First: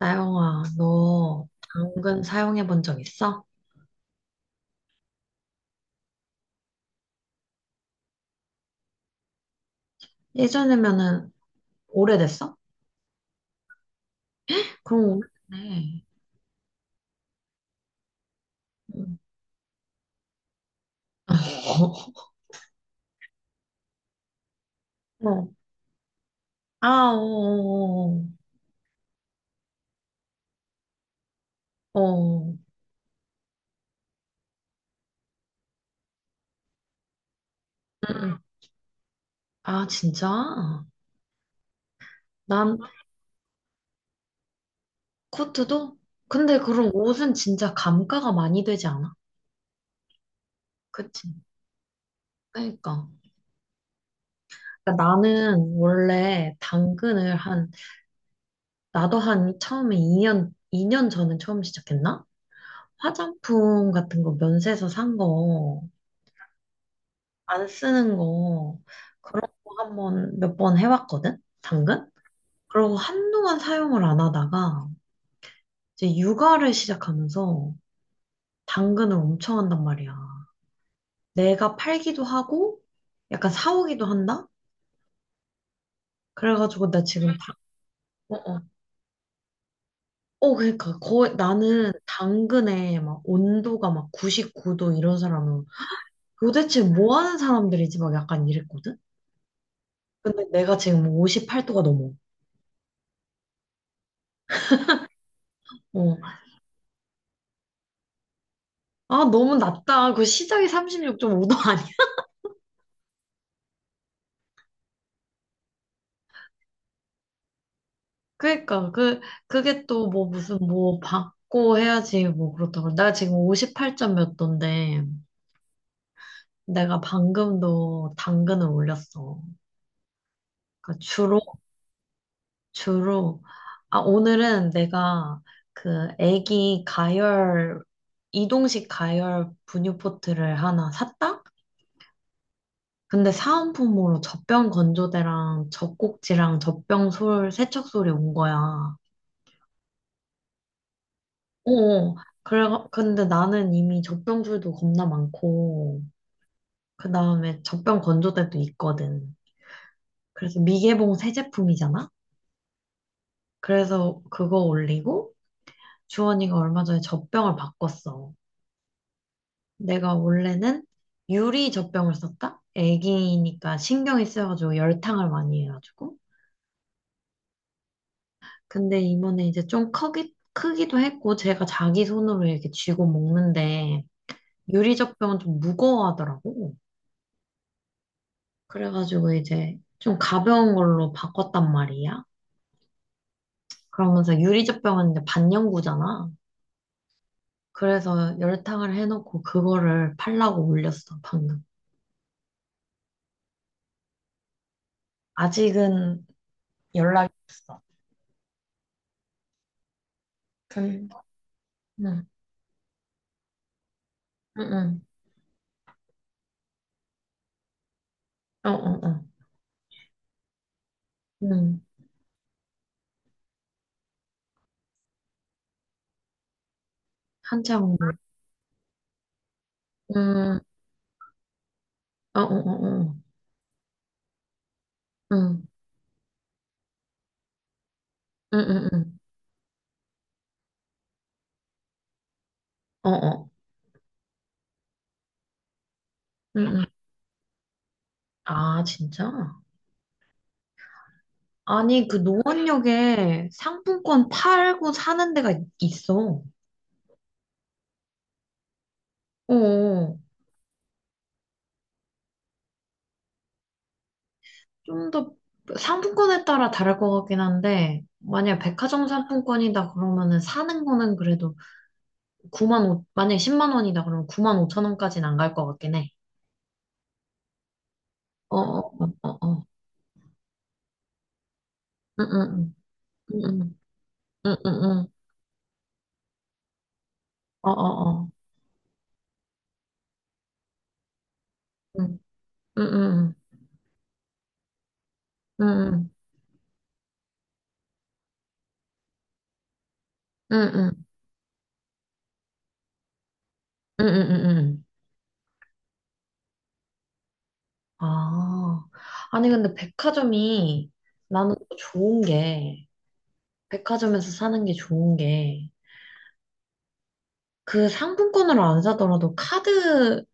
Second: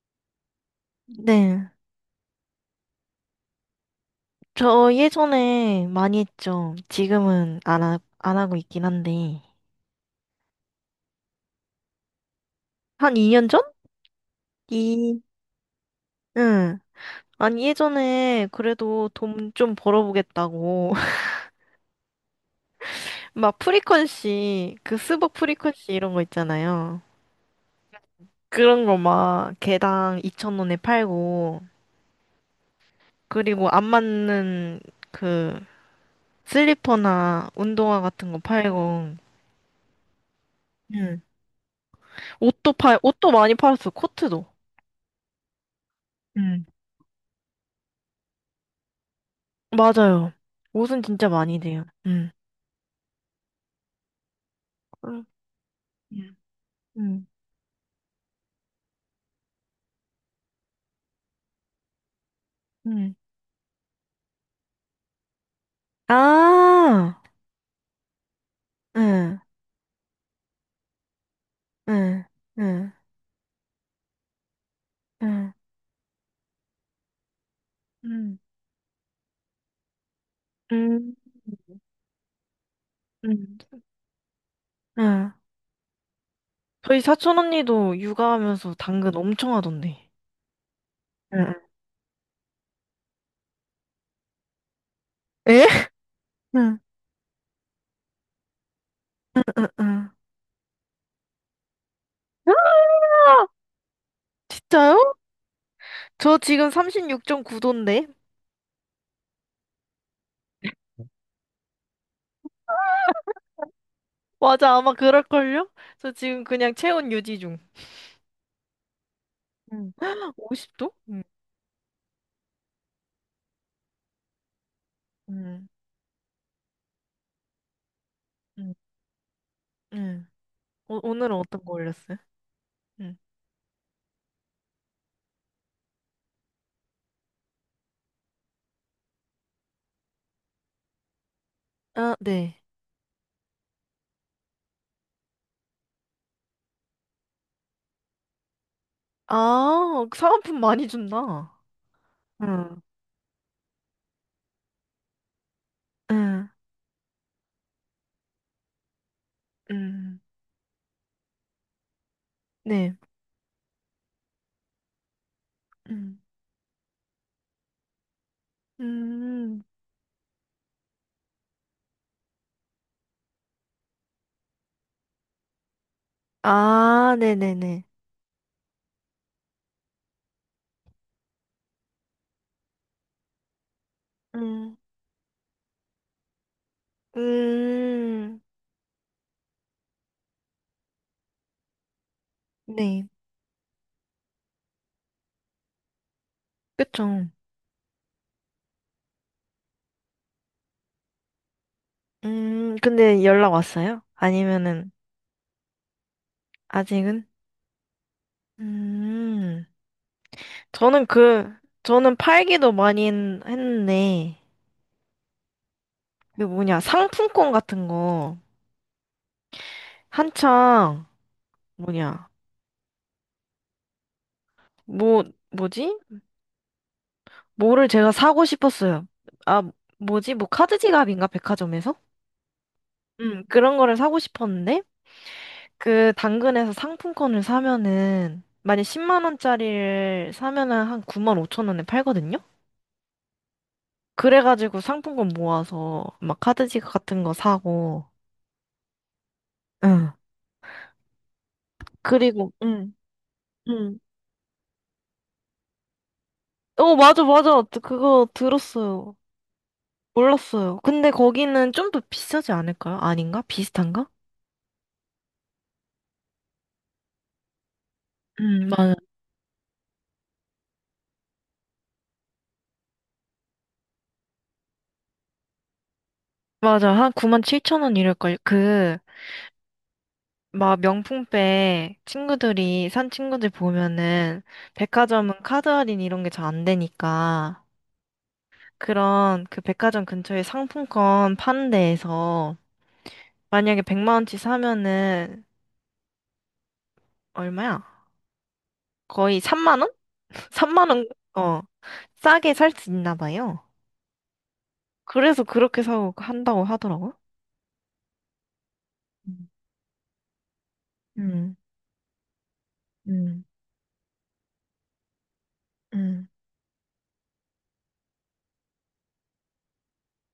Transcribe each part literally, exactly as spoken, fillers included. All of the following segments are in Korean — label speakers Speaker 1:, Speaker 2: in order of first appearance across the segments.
Speaker 1: 나영아, 너
Speaker 2: 네.
Speaker 1: 당근 사용해 본 적 있어?
Speaker 2: 저 예전에 많이 했죠. 지금은 안, 하, 안 하고 있긴 한데.
Speaker 1: 예전이면은 오래됐어?
Speaker 2: 한 이 년 전? 이,
Speaker 1: 그럼 오래됐네.
Speaker 2: 응. 아니, 예전에 그래도
Speaker 1: 응.
Speaker 2: 돈 좀 벌어보겠다고. 막 프리퀀시, 그 스벅
Speaker 1: 어.
Speaker 2: 프리퀀시 이런 거 있잖아요.
Speaker 1: 아, 어,
Speaker 2: 그런 거 막 개당 이천 원에 팔고,
Speaker 1: 어, 어. 어. 어,
Speaker 2: 그리고 안 맞는 그 슬리퍼나 운동화
Speaker 1: 응.
Speaker 2: 같은 거
Speaker 1: 응.
Speaker 2: 팔고,
Speaker 1: 아, 진짜?
Speaker 2: 응. 옷도
Speaker 1: 난
Speaker 2: 팔, 옷도 많이 팔았어. 코트도.
Speaker 1: 코트도? 근데 그럼 옷은 진짜 감가가 많이 되지 않아?
Speaker 2: 맞아요. 옷은
Speaker 1: 그치?
Speaker 2: 진짜 많이 돼요. 음.
Speaker 1: 그러니까. 그러니까
Speaker 2: 응
Speaker 1: 나는
Speaker 2: 응
Speaker 1: 원래
Speaker 2: 음.
Speaker 1: 당근을 한, 나도 한 처음에 2년, 이 년 전에 처음 시작했나?
Speaker 2: 음.
Speaker 1: 화장품 같은 거 면세에서 산 거.
Speaker 2: 음. 아.
Speaker 1: 안 쓰는 거
Speaker 2: 응.
Speaker 1: 그런 거 한 번 몇 번 해봤거든? 당근?
Speaker 2: 응. 응.
Speaker 1: 그러고 한동안 사용을 안 하다가
Speaker 2: 응. 응
Speaker 1: 이제 육아를 시작하면서
Speaker 2: 응
Speaker 1: 당근을 엄청 한단 말이야. 내가 팔기도 하고 약간
Speaker 2: 응.
Speaker 1: 사오기도 한다?
Speaker 2: 응.
Speaker 1: 그래가지고
Speaker 2: 저희
Speaker 1: 나 지금
Speaker 2: 사촌
Speaker 1: 다,
Speaker 2: 언니도
Speaker 1: 어, 어.
Speaker 2: 육아하면서 당근 엄청 하던데.
Speaker 1: 어, 그러니까 거의
Speaker 2: 응.
Speaker 1: 나는 당근에 막 온도가 막 구십구 도 이런 사람은
Speaker 2: 에? 응.
Speaker 1: 도대체 뭐 하는 사람들이지 막 약간 이랬거든?
Speaker 2: 응. 응.
Speaker 1: 근데 내가 지금 오십팔 도가 넘어.
Speaker 2: 아! 진짜요?
Speaker 1: 어.
Speaker 2: 저 지금 삼십육 점 구 도인데?
Speaker 1: 아, 너무 낮다. 그 시작이 삼십육 점 오 도. 아니야.
Speaker 2: 맞아, 아마 그럴걸요? 저 지금 그냥 체온 유지 중.
Speaker 1: 그러니까 그 그게
Speaker 2: 응.
Speaker 1: 또 뭐 무슨
Speaker 2: 오십 도?
Speaker 1: 뭐
Speaker 2: 응.
Speaker 1: 받고 해야지 뭐 그렇다고. 나 지금 오십팔 점 몇 도인데
Speaker 2: 응.
Speaker 1: 내가 방금도 당근을
Speaker 2: 응.
Speaker 1: 올렸어.
Speaker 2: 응.
Speaker 1: 그러니까
Speaker 2: 오, 오늘은
Speaker 1: 주로
Speaker 2: 어떤 거 올렸어요? 응.
Speaker 1: 주로 아, 오늘은 내가 그 애기 가열 이동식 가열 분유포트를 하나 샀다.
Speaker 2: 아, 네.
Speaker 1: 근데 사은품으로 젖병 건조대랑 젖꼭지랑 젖병 솔 세척솔이 온 거야.
Speaker 2: 아, 사은품 많이 준다.
Speaker 1: 어, 그래,
Speaker 2: 응.
Speaker 1: 근데 나는 이미 젖병줄도 겁나 많고,
Speaker 2: 응,
Speaker 1: 그 다음에 젖병 건조대도 있거든.
Speaker 2: 응.
Speaker 1: 그래서 미개봉 새 제품이잖아?
Speaker 2: 네.
Speaker 1: 그래서 그거 올리고,
Speaker 2: 음,
Speaker 1: 주원이가 얼마 전에 젖병을 바꿨어.
Speaker 2: 음.
Speaker 1: 내가 원래는 유리 젖병을 썼다? 애기니까 신경이 쓰여가지고 열탕을 많이 해가지고.
Speaker 2: 아, 네네네.
Speaker 1: 근데 이번에 이제 좀 크기, 크기도 했고, 제가 자기 손으로 이렇게 쥐고 먹는데,
Speaker 2: 음,
Speaker 1: 유리 젖병은 좀 무거워하더라고.
Speaker 2: 음,
Speaker 1: 그래가지고 이제 좀 가벼운 걸로 바꿨단 말이야.
Speaker 2: 네.
Speaker 1: 그러면서 유리젖병은 이제 반영구잖아.
Speaker 2: 그쵸.
Speaker 1: 그래서 열탕을 해놓고 그거를 팔라고 올렸어, 방금.
Speaker 2: 음, 근데 연락 왔어요? 아니면은,
Speaker 1: 아직은
Speaker 2: 아직은?
Speaker 1: 연락이 없어.
Speaker 2: 음, 저는
Speaker 1: 근,
Speaker 2: 그, 저는
Speaker 1: 응,
Speaker 2: 팔기도 많이 했, 했는데,
Speaker 1: 응,
Speaker 2: 그 뭐냐, 상품권 같은 거,
Speaker 1: 응, 어, 어, 어,
Speaker 2: 한창,
Speaker 1: 응,
Speaker 2: 뭐냐, 뭐, 뭐지? 뭐를
Speaker 1: 한참,
Speaker 2: 제가 사고 싶었어요. 아, 뭐지? 뭐
Speaker 1: 응,
Speaker 2: 카드 지갑인가? 백화점에서?
Speaker 1: 어, 어, 어, 어,
Speaker 2: 음, 그런 거를 사고 싶었는데
Speaker 1: 응,
Speaker 2: 그 당근에서 상품권을 사면은
Speaker 1: 응,
Speaker 2: 만약
Speaker 1: 응, 응,
Speaker 2: 십만 원짜리를 사면은 한 구만 오천 원에 팔거든요.
Speaker 1: 어, 어,
Speaker 2: 그래가지고 상품권 모아서 막
Speaker 1: 응,
Speaker 2: 카드
Speaker 1: 응.
Speaker 2: 지갑 같은 거 사고.
Speaker 1: 아, 진짜?
Speaker 2: 응.
Speaker 1: 아니, 그
Speaker 2: 그리고 응.
Speaker 1: 노원역에
Speaker 2: 응.
Speaker 1: 상품권 팔고 사는 데가 있- 있어.
Speaker 2: 어, 맞아, 맞아. 그거 들었어요.
Speaker 1: 어.
Speaker 2: 몰랐어요. 근데 거기는 좀 더 비싸지 않을까요? 아닌가? 비슷한가?
Speaker 1: 좀 더 상품권에 따라 다를 것 같긴 한데, 만약
Speaker 2: 음, 맞아.
Speaker 1: 백화점 상품권이다 그러면은 사는 거는 그래도 구만 오 만약에 십만 원이다 그러면 구만 오천 원까지는 안 갈 것 같긴 해.
Speaker 2: 맞아. 한 구만 칠천 원 이럴걸.
Speaker 1: 어, 어,
Speaker 2: 그,
Speaker 1: 어, 어, 어.
Speaker 2: 막 명품백
Speaker 1: 응, 응,
Speaker 2: 친구들이 산
Speaker 1: 응,
Speaker 2: 친구들
Speaker 1: 응,
Speaker 2: 보면은
Speaker 1: 응, 응, 응, 응.
Speaker 2: 백화점은 카드 할인 이런 게 잘 안 되니까
Speaker 1: 어, 어, 어.
Speaker 2: 그런 그 백화점 근처에 상품권 파는
Speaker 1: 응,
Speaker 2: 데에서
Speaker 1: 응, 응,
Speaker 2: 만약에 백만 원치 사면은
Speaker 1: 응, 응,
Speaker 2: 얼마야? 거의 삼만 원?
Speaker 1: 응,
Speaker 2: 삼만
Speaker 1: 응,
Speaker 2: 원, 어, 싸게 살 수 있나 봐요.
Speaker 1: 응, 응, 응.
Speaker 2: 그래서 그렇게 사고 한다고 하더라고.
Speaker 1: 아. 아니,
Speaker 2: 음,
Speaker 1: 근데 백화점이 나는
Speaker 2: 음,
Speaker 1: 또 좋은 게,
Speaker 2: 음.
Speaker 1: 백화점에서 사는 게 좋은 게,
Speaker 2: 음.
Speaker 1: 그 상품권으로 안 사더라도 카드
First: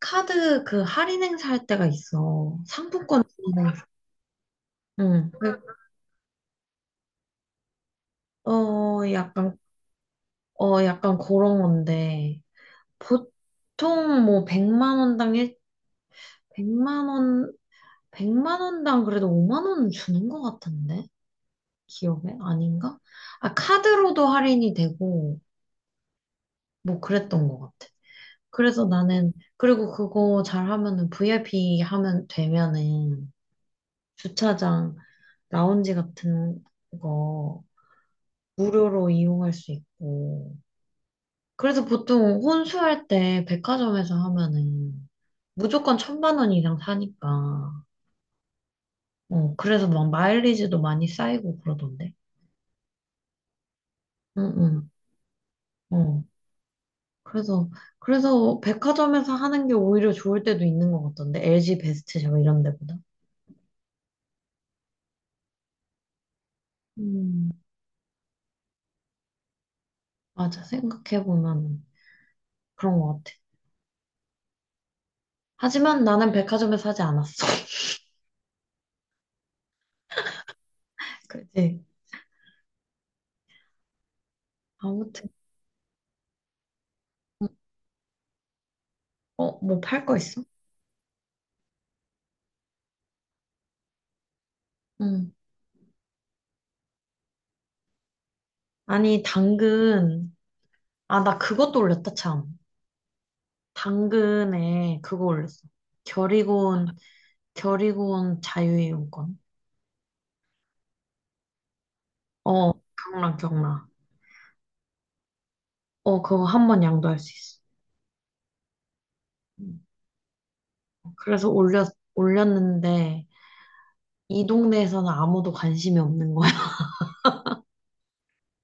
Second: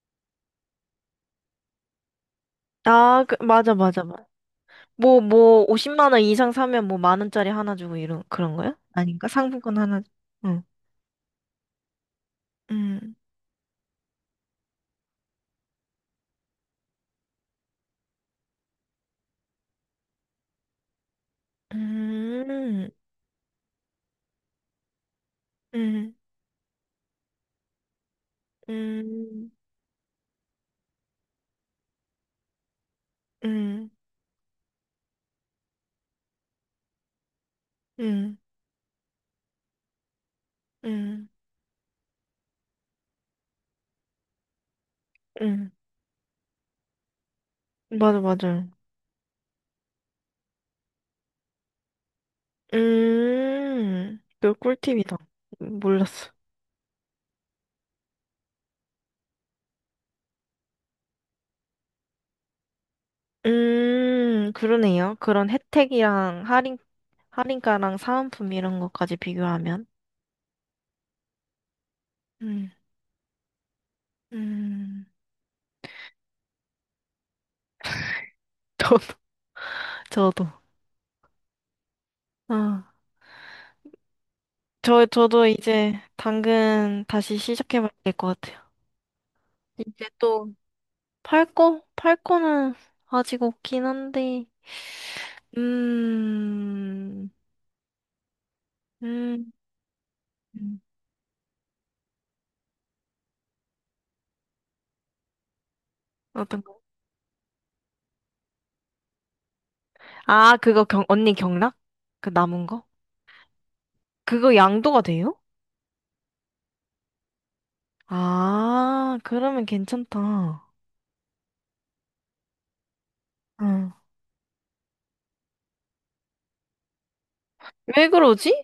Speaker 1: 카드 그 할인 행사할 때가 있어. 상품권
Speaker 2: 아, 그,
Speaker 1: 할인
Speaker 2: 맞아,
Speaker 1: 행사.
Speaker 2: 맞아, 뭐,
Speaker 1: 응. 그,
Speaker 2: 뭐, 오십만 원 이상 사면 뭐 만 원짜리 하나 주고 이런, 그런 거야?
Speaker 1: 어,
Speaker 2: 아닌가?
Speaker 1: 약간,
Speaker 2: 상품권 하나, 주- 응.
Speaker 1: 어, 약간 그런 건데.
Speaker 2: 음,
Speaker 1: 보통 뭐 100만 원당 일 100만 원, 백만 원당 그래도 오만 원은 주는 것 같은데? 기억에?
Speaker 2: 음,
Speaker 1: 아닌가? 아, 카드로도 할인이 되고,
Speaker 2: 음,
Speaker 1: 뭐 그랬던 것 같아. 그래서 나는,
Speaker 2: 음,
Speaker 1: 그리고 그거 잘 하면은 브이아이피 하면 되면은
Speaker 2: 음,
Speaker 1: 주차장 라운지 같은 거
Speaker 2: 음,
Speaker 1: 무료로 이용할 수 있고.
Speaker 2: 음,
Speaker 1: 그래서 보통 혼수할 때 백화점에서 하면은
Speaker 2: 음.
Speaker 1: 무조건 천만 원 이상 사니까.
Speaker 2: 맞아, 맞아.
Speaker 1: 어, 그래서 막 마일리지도 많이 쌓이고 그러던데.
Speaker 2: 음, 그
Speaker 1: 응,
Speaker 2: 꿀팁이다.
Speaker 1: 응, 어.
Speaker 2: 몰랐어.
Speaker 1: 그래서, 그래서 백화점에서 하는 게 오히려 좋을 때도 있는 것 같던데. 엘지 베스트샵 이런 데보다.
Speaker 2: 음, 그러네요. 그런 혜택이랑 할인,
Speaker 1: 음,
Speaker 2: 할인가랑 사은품 이런 것까지 비교하면.
Speaker 1: 맞아. 생각해보면
Speaker 2: 음,
Speaker 1: 그런 것 같아.
Speaker 2: 음,
Speaker 1: 하지만 나는 백화점에서 하지 않았어.
Speaker 2: 저도, 저도.
Speaker 1: 그지?
Speaker 2: 아. 저,
Speaker 1: 아무튼,
Speaker 2: 저도 이제 당근 다시 시작해봐야 될 것 같아요.
Speaker 1: 어, 뭐 팔
Speaker 2: 이제
Speaker 1: 거 있어?
Speaker 2: 또 팔고? 팔고는 아직 없긴 한데,
Speaker 1: 응.
Speaker 2: 음,
Speaker 1: 아니,
Speaker 2: 음,
Speaker 1: 당근.
Speaker 2: 음.
Speaker 1: 아, 나 그것도 올렸다, 참. 당근에 그거 올렸어.
Speaker 2: 어떤 거?
Speaker 1: 결의곤, 결의곤 자유이용권.
Speaker 2: 아, 그거 경, 언니 경락? 그 남은
Speaker 1: 어,
Speaker 2: 거?
Speaker 1: 경락, 경락.
Speaker 2: 그거 양도가 돼요?
Speaker 1: 어, 그거 한 번 양도할 수 있어.
Speaker 2: 아, 그러면
Speaker 1: 음.
Speaker 2: 괜찮다.
Speaker 1: 그래서 올렸, 올렸는데,
Speaker 2: 응.
Speaker 1: 이 동네에서는 아무도 관심이 없는 거야.
Speaker 2: 왜 그러지?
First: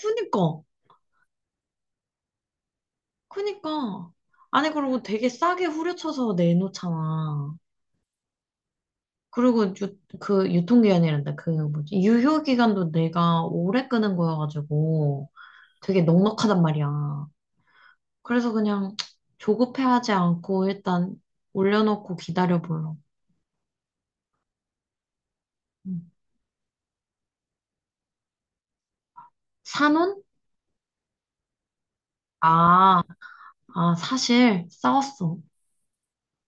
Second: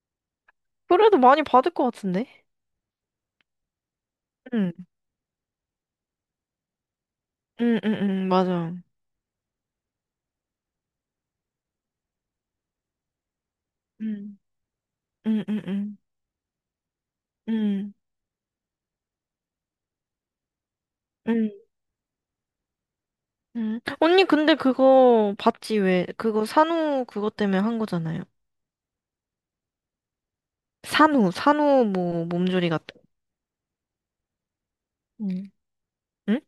Speaker 1: 그니까,
Speaker 2: 그래도 많이 받을 것 같은데?
Speaker 1: 그니까. 아니,
Speaker 2: 응,
Speaker 1: 그리고 되게 싸게 후려쳐서 내놓잖아.
Speaker 2: 응, 응, 응, 맞아.
Speaker 1: 그리고 유, 그 유통기한이란다. 그 뭐지? 유효기간도 내가 오래 끄는
Speaker 2: 응,
Speaker 1: 거여가지고
Speaker 2: 응, 응, 응,
Speaker 1: 되게 넉넉하단 말이야.
Speaker 2: 응,
Speaker 1: 그래서 그냥 조급해하지 않고 일단
Speaker 2: 응.
Speaker 1: 올려놓고 기다려봐요.
Speaker 2: 음. 언니, 근데 그거 봤지, 왜?
Speaker 1: 음.
Speaker 2: 그거 산후 그거 때문에 한 거잖아요.
Speaker 1: 산혼?
Speaker 2: 산후, 산후 뭐 몸조리 같은.
Speaker 1: 아, 아, 사실 싸웠어.
Speaker 2: 응? 응?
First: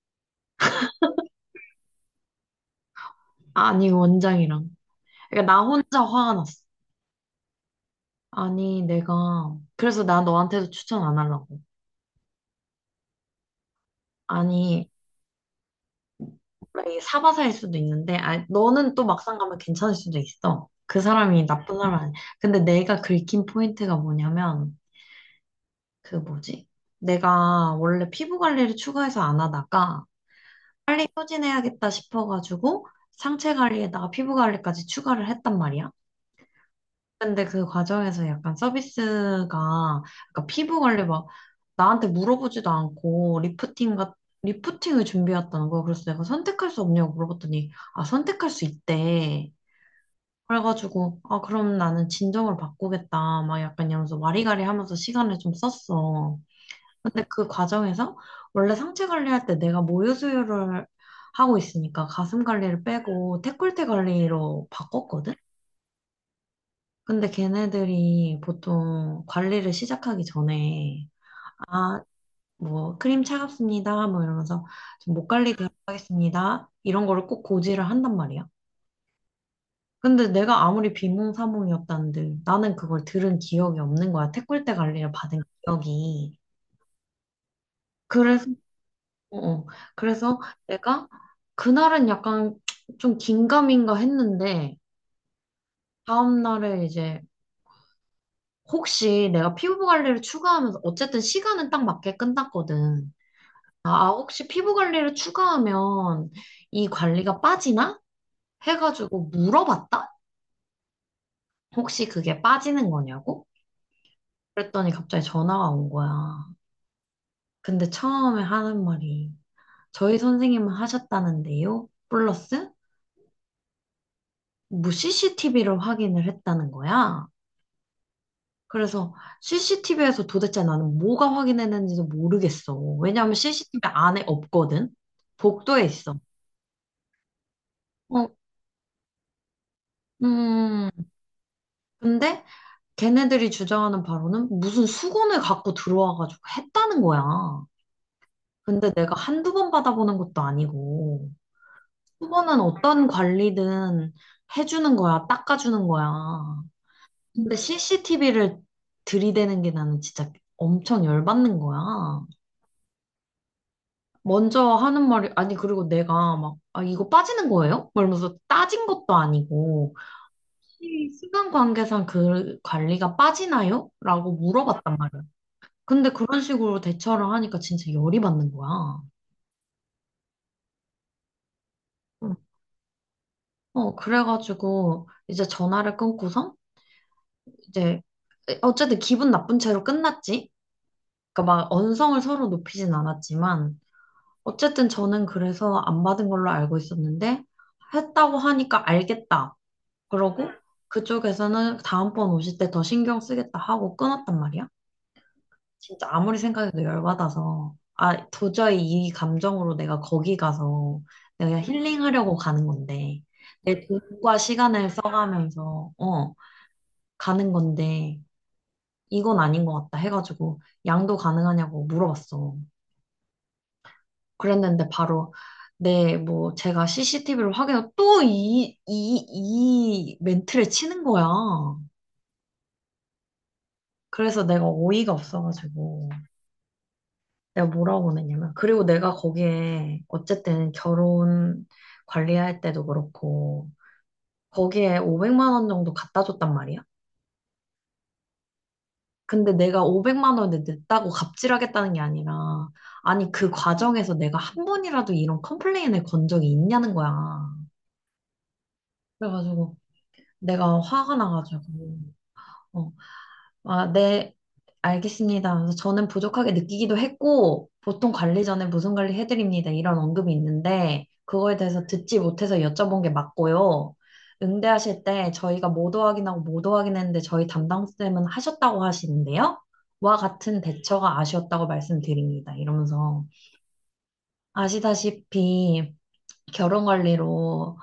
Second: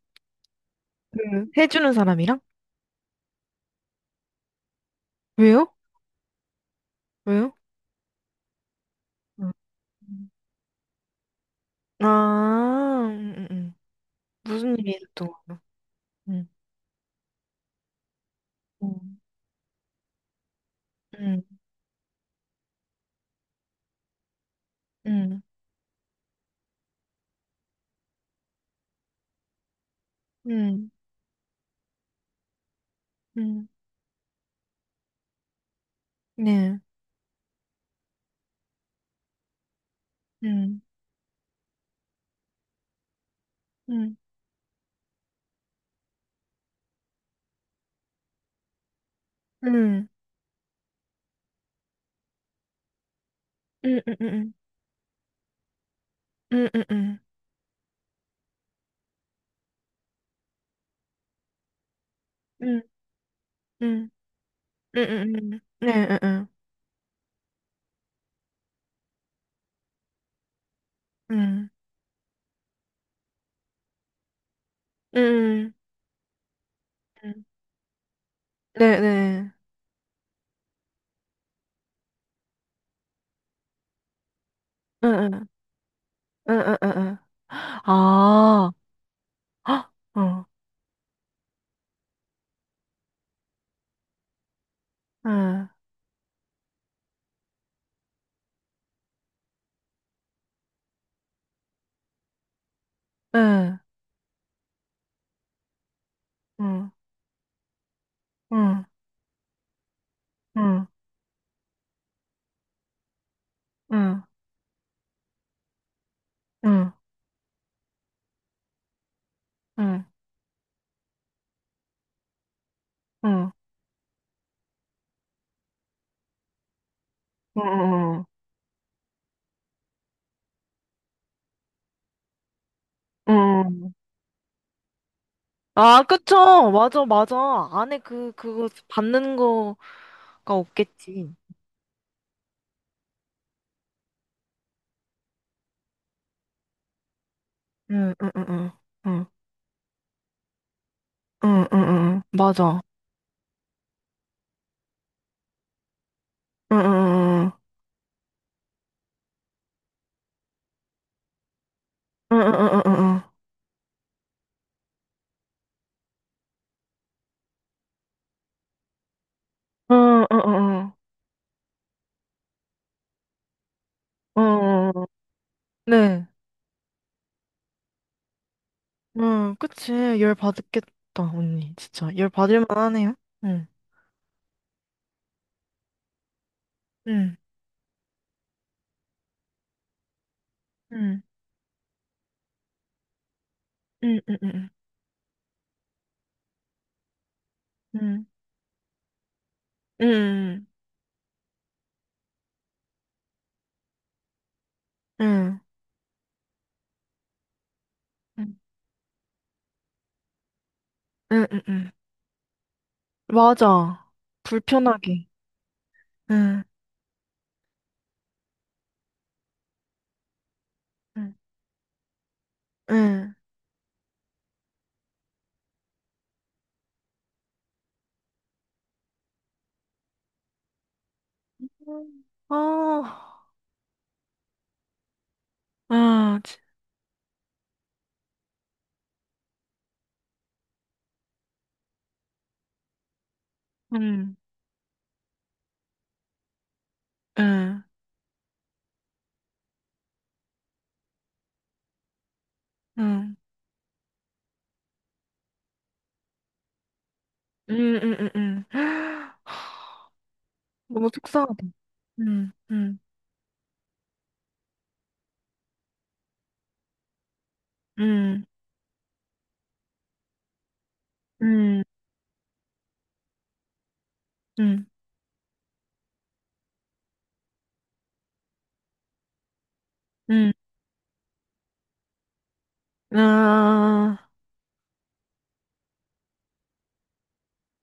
Speaker 2: 그 해주는 사람이랑?
Speaker 1: 아니, 원장이랑. 그러니까 나
Speaker 2: 왜요?
Speaker 1: 혼자 화가 났어.
Speaker 2: 왜요?
Speaker 1: 아니,
Speaker 2: 음.
Speaker 1: 내가. 그래서 나 너한테도 추천 안 하려고.
Speaker 2: 아, 음, 음, 음. 무슨
Speaker 1: 아니,
Speaker 2: 일이 있었던 거예요? 응
Speaker 1: 원래 이게 사바사일 수도 있는데, 아니,
Speaker 2: 응
Speaker 1: 너는 또 막상 가면 괜찮을 수도 있어. 그 사람이
Speaker 2: 응
Speaker 1: 나쁜 사람 아니야. 근데 내가 긁힌 포인트가 뭐냐면, 그 뭐지? 내가 원래 피부 관리를 추가해서 안 하다가,
Speaker 2: 응 응.
Speaker 1: 빨리 소진해야겠다 싶어가지고 상체 관리에다가 피부 관리까지 추가를 했단 말이야.
Speaker 2: 네,
Speaker 1: 근데 그 과정에서 약간 서비스가 약간 피부
Speaker 2: 응.
Speaker 1: 관리 막 나한테 물어보지도 않고 리프팅
Speaker 2: 응응응
Speaker 1: 같 리프팅을 준비했다는 거야. 그래서 내가 선택할 수 없냐고 물어봤더니, 아, 선택할 수 있대. 그래가지고, 아, 그럼 나는 진정을 바꾸겠다 막 약간 이러면서
Speaker 2: 응응응
Speaker 1: 와리가리 하면서 시간을 좀 썼어.
Speaker 2: 응응 응
Speaker 1: 근데 그 과정에서 원래 상체 관리할 때 내가 모유 수유를 하고 있으니까 가슴 관리를 빼고 데콜테 관리로
Speaker 2: 응
Speaker 1: 바꿨거든?
Speaker 2: 응 응 응
Speaker 1: 근데 걔네들이 보통 관리를 시작하기 전에 아, 뭐 크림 차갑습니다. 뭐 이러면서
Speaker 2: 응, 응,
Speaker 1: 좀목 관리
Speaker 2: 응, 응,
Speaker 1: 들어가겠습니다. 이런
Speaker 2: 응,
Speaker 1: 거를
Speaker 2: 응,
Speaker 1: 꼭
Speaker 2: 응.
Speaker 1: 고지를 한단 말이야.
Speaker 2: 네, 응
Speaker 1: 근데 내가 아무리 비몽사몽이었다는데 나는 그걸 들은 기억이 없는 거야. 데콜테
Speaker 2: 응
Speaker 1: 관리를
Speaker 2: 응 응, 응, 네, 네,
Speaker 1: 받은
Speaker 2: 응응
Speaker 1: 기억이.
Speaker 2: 응응응응.
Speaker 1: 그래서
Speaker 2: 아,
Speaker 1: 어, 어.
Speaker 2: 헉,
Speaker 1: 그래서
Speaker 2: 응,
Speaker 1: 내가 그날은 약간 좀 긴가민가 했는데
Speaker 2: 응,
Speaker 1: 다음날에 이제 혹시 내가 피부 관리를 추가하면서 어쨌든 시간은 딱 맞게 끝났거든.
Speaker 2: 응, 아,
Speaker 1: 아, 아, 혹시 피부 관리를 추가하면 이
Speaker 2: 응,
Speaker 1: 관리가 빠지나?
Speaker 2: 응,
Speaker 1: 해가지고 물어봤다?
Speaker 2: 응,
Speaker 1: 혹시 그게 빠지는 거냐고?
Speaker 2: 응, 응,
Speaker 1: 그랬더니 갑자기 전화가 온 거야.
Speaker 2: 응,
Speaker 1: 근데 처음에 하는 말이
Speaker 2: 응,
Speaker 1: 저희 선생님은 하셨다는데요? 플러스
Speaker 2: 응,
Speaker 1: 뭐 씨씨티비를 확인을 했다는 거야.
Speaker 2: 응.
Speaker 1: 그래서 씨씨티비에서 도대체 나는 뭐가 확인했는지도 모르겠어. 왜냐하면 씨씨티비
Speaker 2: 응.
Speaker 1: 안에 없거든. 복도에
Speaker 2: 아,
Speaker 1: 있어.
Speaker 2: 그쵸. 맞아, 맞아. 안에
Speaker 1: 어,
Speaker 2: 그, 그거 받는 거가
Speaker 1: 음.
Speaker 2: 없겠지.
Speaker 1: 근데 걔네들이 주장하는 바로는 무슨 수건을 갖고 들어와가지고 했다는 거야.
Speaker 2: 응, 응, 응, 응,
Speaker 1: 근데 내가
Speaker 2: 응,
Speaker 1: 한두 번 받아보는 것도 아니고.
Speaker 2: 응, 응, 응,
Speaker 1: 수건은
Speaker 2: 맞아.
Speaker 1: 어떤 관리든 해주는 거야, 닦아주는 거야.
Speaker 2: 응, 응, 응,
Speaker 1: 근데 씨씨티비를 들이대는 게 나는 진짜 엄청 열받는 거야.
Speaker 2: 응, 응, 응, 응,
Speaker 1: 먼저 하는 말이, 아니, 그리고 내가 막, 아, 이거 빠지는 거예요? 막 이러면서 따진 것도 아니고,
Speaker 2: 응, 응, 응.
Speaker 1: 혹시 시간 관계상 그 관리가 빠지나요? 라고
Speaker 2: 응
Speaker 1: 물어봤단
Speaker 2: 응
Speaker 1: 말이야. 근데
Speaker 2: 네.
Speaker 1: 그런 식으로 대처를 하니까 진짜 열이 받는 거야.
Speaker 2: 응, 그치. 열 받겠다, 언니. 진짜. 열
Speaker 1: 응.
Speaker 2: 받을 만하네요.
Speaker 1: 어, 그래가지고, 이제 전화를 끊고서,
Speaker 2: 응,
Speaker 1: 이제, 어쨌든 기분 나쁜 채로 끝났지?
Speaker 2: 응,
Speaker 1: 그러니까 막 언성을 서로 높이진 않았지만,
Speaker 2: 응, 응, 응,
Speaker 1: 어쨌든 저는 그래서 안 받은 걸로 알고 있었는데,
Speaker 2: 응,
Speaker 1: 했다고 하니까 알겠다. 그러고 응,
Speaker 2: 응,
Speaker 1: 그쪽에서는 다음번 오실 때 더 신경 쓰겠다 하고 끊었단 말이야.
Speaker 2: 응,
Speaker 1: 진짜 아무리 생각해도 열받아서 아
Speaker 2: 응,
Speaker 1: 도저히 이 감정으로 내가 거기 가서
Speaker 2: 응,
Speaker 1: 내가 응,
Speaker 2: 응, 응.
Speaker 1: 힐링하려고 가는 건데 내
Speaker 2: 맞아.
Speaker 1: 돈과 시간을
Speaker 2: 불편하게.
Speaker 1: 써가면서 어
Speaker 2: 응,
Speaker 1: 가는 건데 이건 아닌 것 같다 해가지고 양도
Speaker 2: 응,
Speaker 1: 가능하냐고 물어봤어.
Speaker 2: 응.
Speaker 1: 그랬는데 바로 네, 뭐, 제가 씨씨티비를 확인하고 또 이, 이, 이 멘트를 치는 거야.
Speaker 2: 음. 아,
Speaker 1: 그래서 내가 어이가 없어가지고
Speaker 2: 아, 지-
Speaker 1: 내가 뭐라고 보냈냐면, 그리고 내가 거기에 어쨌든 결혼 관리할 때도 그렇고
Speaker 2: 응,
Speaker 1: 거기에 500만 원 정도 갖다 줬단 말이야.
Speaker 2: 응,
Speaker 1: 근데 내가 오백만 원을 냈다고 갑질하겠다는 게 아니라 아니
Speaker 2: 응,
Speaker 1: 그 과정에서 내가 한 번이라도 이런 컴플레인을 건 적이 있냐는 거야.
Speaker 2: 응, 응, 응. 응.
Speaker 1: 그래가지고 내가
Speaker 2: 너무
Speaker 1: 화가 나가지고
Speaker 2: 속상하다. 응,
Speaker 1: 어,
Speaker 2: 응,
Speaker 1: 아, 네, 알겠습니다. 그래서 저는 부족하게 느끼기도 했고, 보통 관리
Speaker 2: 응,
Speaker 1: 전에 무슨 관리 해드립니다. 이런 언급이 있는데, 그거에
Speaker 2: 응,
Speaker 1: 대해서 듣지 못해서 여쭤본 게 맞고요.
Speaker 2: 응,
Speaker 1: 응대하실 때 저희가 모두 확인하고 모두 확인했는데 저희 담당쌤은 하셨다고 하시는데요. 와
Speaker 2: 응.
Speaker 1: 같은 대처가 아쉬웠다고 말씀드립니다. 이러면서
Speaker 2: 아,
Speaker 1: 아시다시피 결혼 관리로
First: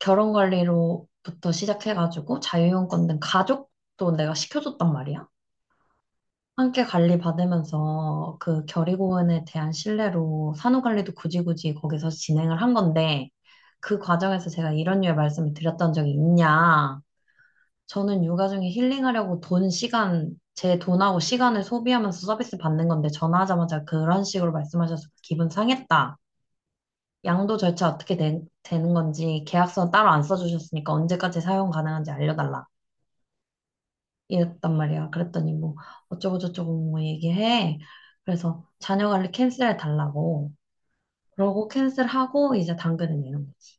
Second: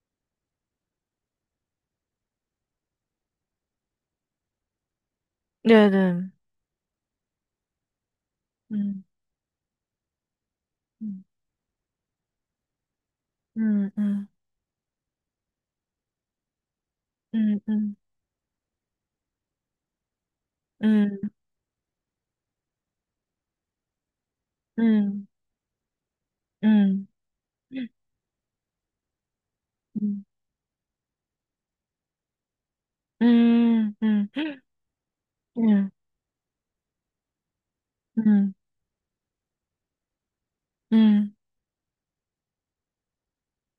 Speaker 1: 결혼 관리로부터 시작해가지고 자유형 건등 가족도 내가 시켜줬단 말이야.
Speaker 2: 네네.
Speaker 1: 함께 관리 받으면서 그
Speaker 2: 응,
Speaker 1: 결의공원에 대한 신뢰로 산후관리도
Speaker 2: 응,
Speaker 1: 굳이 굳이 거기서 진행을 한 건데
Speaker 2: 응,
Speaker 1: 그
Speaker 2: 응,
Speaker 1: 과정에서 제가 이런 류의 말씀을 드렸던 적이 있냐.
Speaker 2: 응, 응,
Speaker 1: 저는 육아 중에 힐링하려고 돈, 시간, 제 돈하고 시간을 소비하면서 서비스 받는 건데 전화하자마자 그런 식으로 말씀하셔서
Speaker 2: 응,
Speaker 1: 기분 상했다.
Speaker 2: 응.
Speaker 1: 양도 절차 어떻게 되, 되는 건지 계약서 따로 안
Speaker 2: 응.
Speaker 1: 써주셨으니까 언제까지 사용 가능한지 알려달라.
Speaker 2: 음, 음,
Speaker 1: 이랬단 말이야. 그랬더니 뭐
Speaker 2: 음,
Speaker 1: 어쩌고저쩌고 뭐 얘기해.
Speaker 2: 음,
Speaker 1: 그래서 자녀 관리 캔슬해 달라고.
Speaker 2: 음.
Speaker 1: 그러고 캔슬하고 이제 당근을 내는 거지.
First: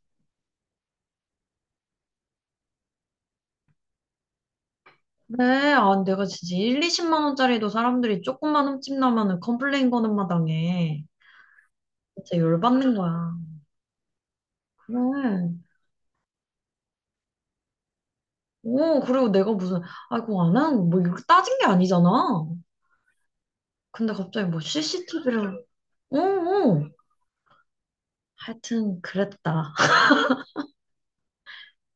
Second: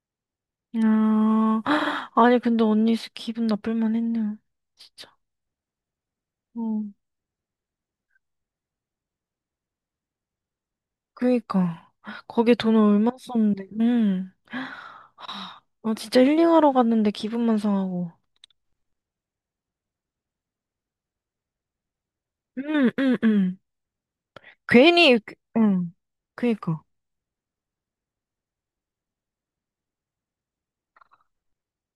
Speaker 2: 아, 아니, 근데 언니 수 기분 나쁠 만 했네요. 진짜.
Speaker 1: 그래, 아, 내가 진짜 일,
Speaker 2: 어,
Speaker 1: 이십만 원짜리도 사람들이 조금만 흠집 나면은 컴플레인 거는 마당에
Speaker 2: 그니까.
Speaker 1: 진짜
Speaker 2: 거기에 돈을
Speaker 1: 열받는
Speaker 2: 얼마
Speaker 1: 거야.
Speaker 2: 썼는데, 음.
Speaker 1: 그래.
Speaker 2: 하, 아, 진짜 힐링하러 갔는데 기분만 상하고.
Speaker 1: 오, 그리고 내가 무슨, 아이고, 안 하는 거, 뭐 이렇게 따진 게 아니잖아.
Speaker 2: 음, 음, 음.
Speaker 1: 근데 갑자기 뭐
Speaker 2: 괜히, 그-
Speaker 1: 씨씨티비를,
Speaker 2: 음.
Speaker 1: 오,
Speaker 2: 그니까.
Speaker 1: 오. 하여튼 그랬다.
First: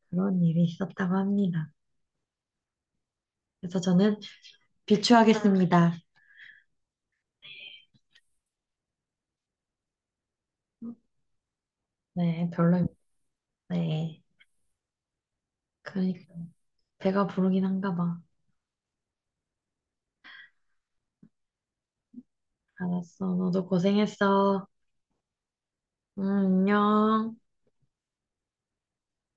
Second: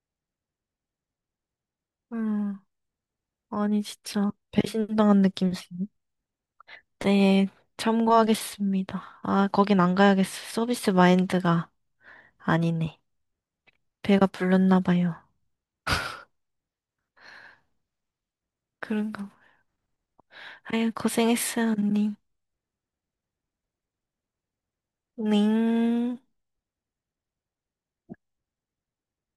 Speaker 1: 그런 일이 있었다고 합니다.
Speaker 2: 음,
Speaker 1: 그래서
Speaker 2: 아니,
Speaker 1: 저는
Speaker 2: 진짜. 배신당한 느낌. 있어요.
Speaker 1: 비추하겠습니다.
Speaker 2: 네, 참고하겠습니다. 아, 거긴 안 가야겠어. 서비스 마인드가
Speaker 1: 네, 별로입니다.
Speaker 2: 아니네.
Speaker 1: 네.
Speaker 2: 배가 불렀나 봐요.
Speaker 1: 그러니까 배가 부르긴 한가 봐.
Speaker 2: 그런가 봐. 아유, 고생했어, 언니.
Speaker 1: 알았어. 너도 고생했어.
Speaker 2: 네.
Speaker 1: 응, 안녕.